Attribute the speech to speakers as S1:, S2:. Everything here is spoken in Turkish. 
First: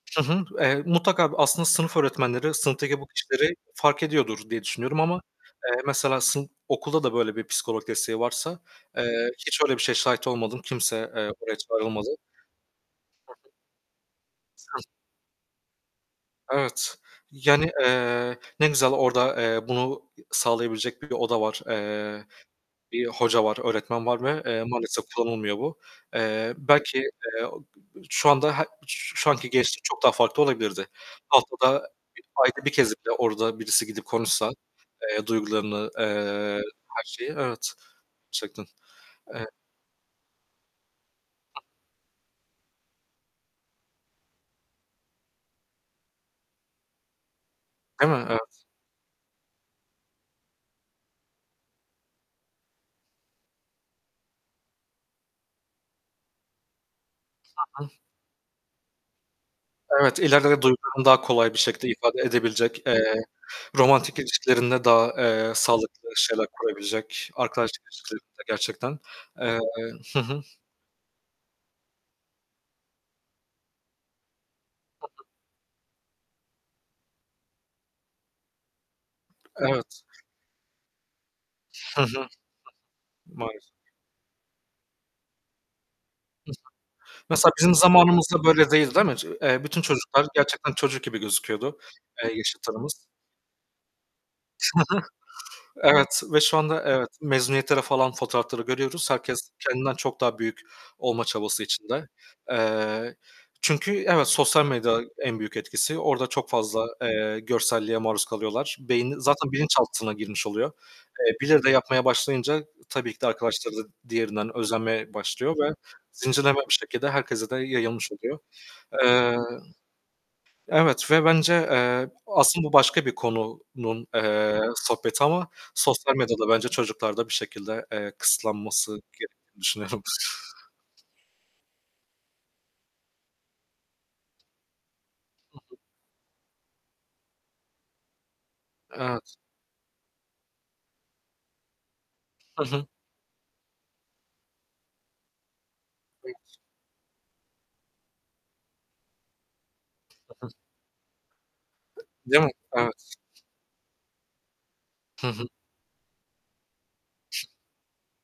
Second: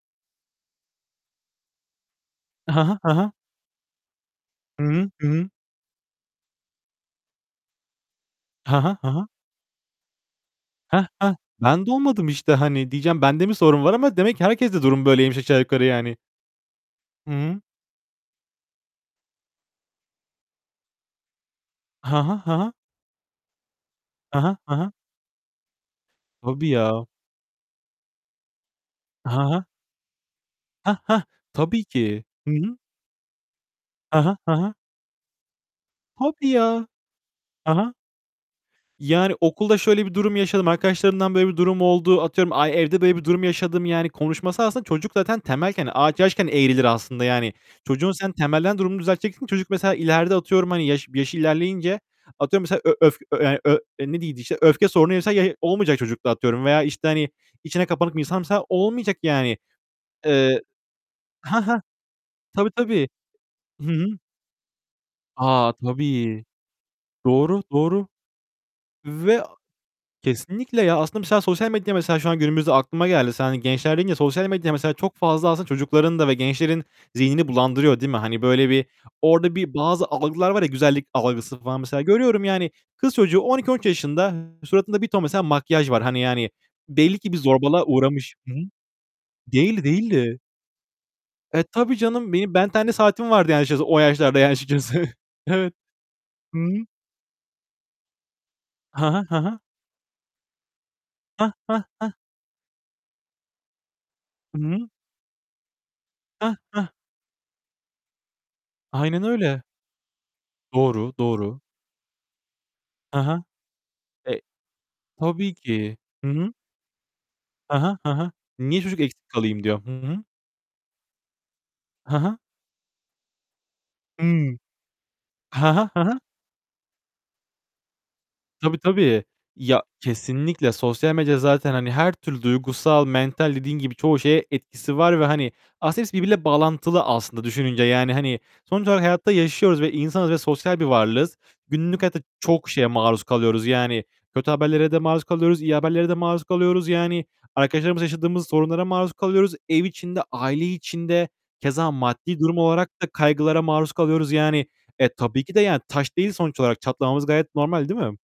S1: Hı hı, eee, mutlaka, bu aslında sınıf öğretmenleri
S2: Hı hı.
S1: sınıftaki bu
S2: Hı hı.
S1: kişileri fark ediyordur diye
S2: Hı
S1: düşünüyorum
S2: hı.
S1: ama,
S2: Hı hı.
S1: eee, mesela sın okulda da böyle bir psikolog desteği varsa,
S2: Hı hı. Hı hı.
S1: eee, hiç öyle bir şeye şahit olmadım.
S2: Hah,
S1: Kimse, eee.
S2: hah.
S1: [unintelligible]
S2: Ben de
S1: Olmadı.
S2: olmadım işte. Hani, diyeceğim,
S1: Hı
S2: "Ben de
S1: hı.
S2: mi sorun var?" ama demek ki herkeste
S1: Hıh.
S2: durum böyleymiş aşağı yukarı yani.
S1: Evet,
S2: Hı hı.
S1: yani, eee, ne güzel orada, eee, bunu sağlayabilecek bir oda var.
S2: Ha
S1: Eee,
S2: ha. Ha ha.
S1: bir hoca var, öğretmen var
S2: Hı
S1: ve,
S2: hı.
S1: eee,
S2: Hı hı.
S1: maalesef kullanılmıyor bu. Eee,
S2: Tabii
S1: belki,
S2: ya.
S1: eee, o şu anda he şu şu
S2: Ha
S1: anki
S2: ha.
S1: gençlik çok daha farklı olabilirdi.
S2: Hah, hah.
S1: Haftada,
S2: Tabii
S1: eee,
S2: ki. Hı
S1: ayda 1
S2: hı.
S1: kez bile orada birisi gidip
S2: Ha ha.
S1: konuşsa,
S2: Ha ha.
S1: eee, duygularını eee,
S2: Tabii ya.
S1: her şeyi evet,
S2: Ha ha.
S1: gerçekten.
S2: Yani
S1: Eee
S2: "Okulda şöyle bir durum yaşadım. Arkadaşlarımdan böyle bir durum oldu." Atıyorum, "Ay evde böyle bir durum yaşadım." Yani konuşması aslında çocuk zaten temelken, ağaç yaşken eğrilir aslında yani. Çocuğun
S1: Değil mi?
S2: sen
S1: Evet.
S2: temelden durumunu düzelteceksin, çocuk mesela ileride atıyorum hani yaş yaşı ilerleyince atıyorum mesela ö öf, yani ö ne deniyordu işte, öfke sorunuysa ya olmayacak çocukta atıyorum veya işte, hani,
S1: Hı
S2: içine
S1: hı.
S2: kapanık bir insansa olmayacak yani.
S1: Evet, ileride
S2: Eee
S1: duygularını daha kolay bir
S2: Hah, hah.
S1: şekilde ifade
S2: Tabii
S1: edebilecek,
S2: tabii.
S1: eee,
S2: Hı hı.
S1: romantik ilişkilerinde daha, eee,
S2: A,
S1: sağlıklı
S2: tabii.
S1: şeyler kurabilecek,
S2: Doğru.
S1: arkadaşlık
S2: Doğru.
S1: ilişkilerinde, gerçekten,
S2: Ve
S1: eee Hı hı.
S2: Kesinlikle ya aslında mesela sosyal medyada mesela şu an günümüzde aklıma geldi. Sen hani gençler deyince sosyal medyada mesela
S1: Hı
S2: çok
S1: hı.
S2: fazla aslında çocukların da ve gençlerin zihnini bulandırıyor değil mi? Hani böyle bir orada bir
S1: Evet.
S2: bazı algılar var ya güzellik algısı falan mesela
S1: Hı hı.
S2: görüyorum yani kız çocuğu on
S1: Maalesef.
S2: iki on üç yaşında. Suratında bir ton mesela makyaj var. Hani yani
S1: Hı hı.
S2: belli ki bir
S1: Mesela bizim
S2: zorbalığa uğramış.
S1: zamanımızda
S2: Hı hı.
S1: böyle değil, değil mi? Eee, bütün
S2: Değildi,
S1: çocuklar
S2: değildi.
S1: gerçekten çocuk gibi
S2: Eee,
S1: gözüküyordu,
S2: tabii
S1: eee,
S2: canım, benim Ben 10'li
S1: yaşıtlarımız.
S2: saatim vardı açıkçası o yaşlarda yani
S1: Hı
S2: açıkçası. Evet.
S1: hı. Evet ve şu
S2: Hı
S1: anda
S2: hı.
S1: evet, mezuniyetleri falan fotoğrafları görüyoruz.
S2: Ha ha. Ha
S1: Herkes
S2: ha.
S1: kendinden çok daha büyük olma
S2: Hah,
S1: çabası
S2: hah,
S1: içinde.
S2: hah.
S1: Eee, çünkü evet
S2: Hı
S1: sosyal
S2: hı.
S1: medya en büyük etkisi. Orada çok
S2: Hah,
S1: fazla,
S2: hah.
S1: eee, görselliğe maruz kalıyorlar. Beynin
S2: Aynen
S1: zaten
S2: öyle.
S1: bilinçaltına girmiş oluyor.
S2: Doğru,
S1: Eee,
S2: doğru.
S1: birileri de yapmaya başlayınca tabii
S2: Hı
S1: ki de
S2: hı.
S1: arkadaşları da
S2: Eee
S1: diğerinden özenmeye
S2: tabii
S1: başlıyor ve
S2: ki. Hı hı.
S1: zincirlenme bir şekilde herkese de
S2: Ha ha,
S1: yayılmış
S2: ha ha.
S1: oluyor.
S2: Niye çocuk eksik
S1: Eee,
S2: kalayım diyor. Hı hı.
S1: evet ve bence, eee,
S2: Hı hı.
S1: aslında bu başka bir konunun,
S2: Hımm.
S1: eee, sohbeti ama
S2: Ha ha. Ha
S1: sosyal
S2: ha.
S1: medyada bence çocuklarda bir şekilde, eee,
S2: Tabii
S1: kısıtlanması
S2: tabii.
S1: gerektiğini
S2: Ya
S1: düşünüyorum.
S2: kesinlikle, sosyal medya zaten hani her türlü duygusal, mental dediğin gibi çoğu şeye etkisi var ve hani
S1: Hı hı.
S2: aslında hepsi birbiriyle bağlantılı aslında düşününce. Yani hani sonuç olarak hayatta
S1: Evet.
S2: yaşıyoruz ve insanız ve sosyal bir varlığız. Günlük hayatta
S1: Hı
S2: çok
S1: hı.
S2: şeye maruz kalıyoruz. Yani kötü haberlere de maruz kalıyoruz, iyi haberlere de
S1: Evet.
S2: maruz kalıyoruz. Yani arkadaşlarımızla yaşadığımız sorunlara maruz kalıyoruz. Ev içinde,
S1: Hı hı.
S2: aile içinde keza maddi
S1: Değil mi?
S2: durum olarak da
S1: Evet.
S2: kaygılara maruz kalıyoruz yani. Eee,
S1: Hı
S2: tabii
S1: hı.
S2: ki de yani, taş değiliz sonuç olarak. Çatlamamız gayet normal değil mi?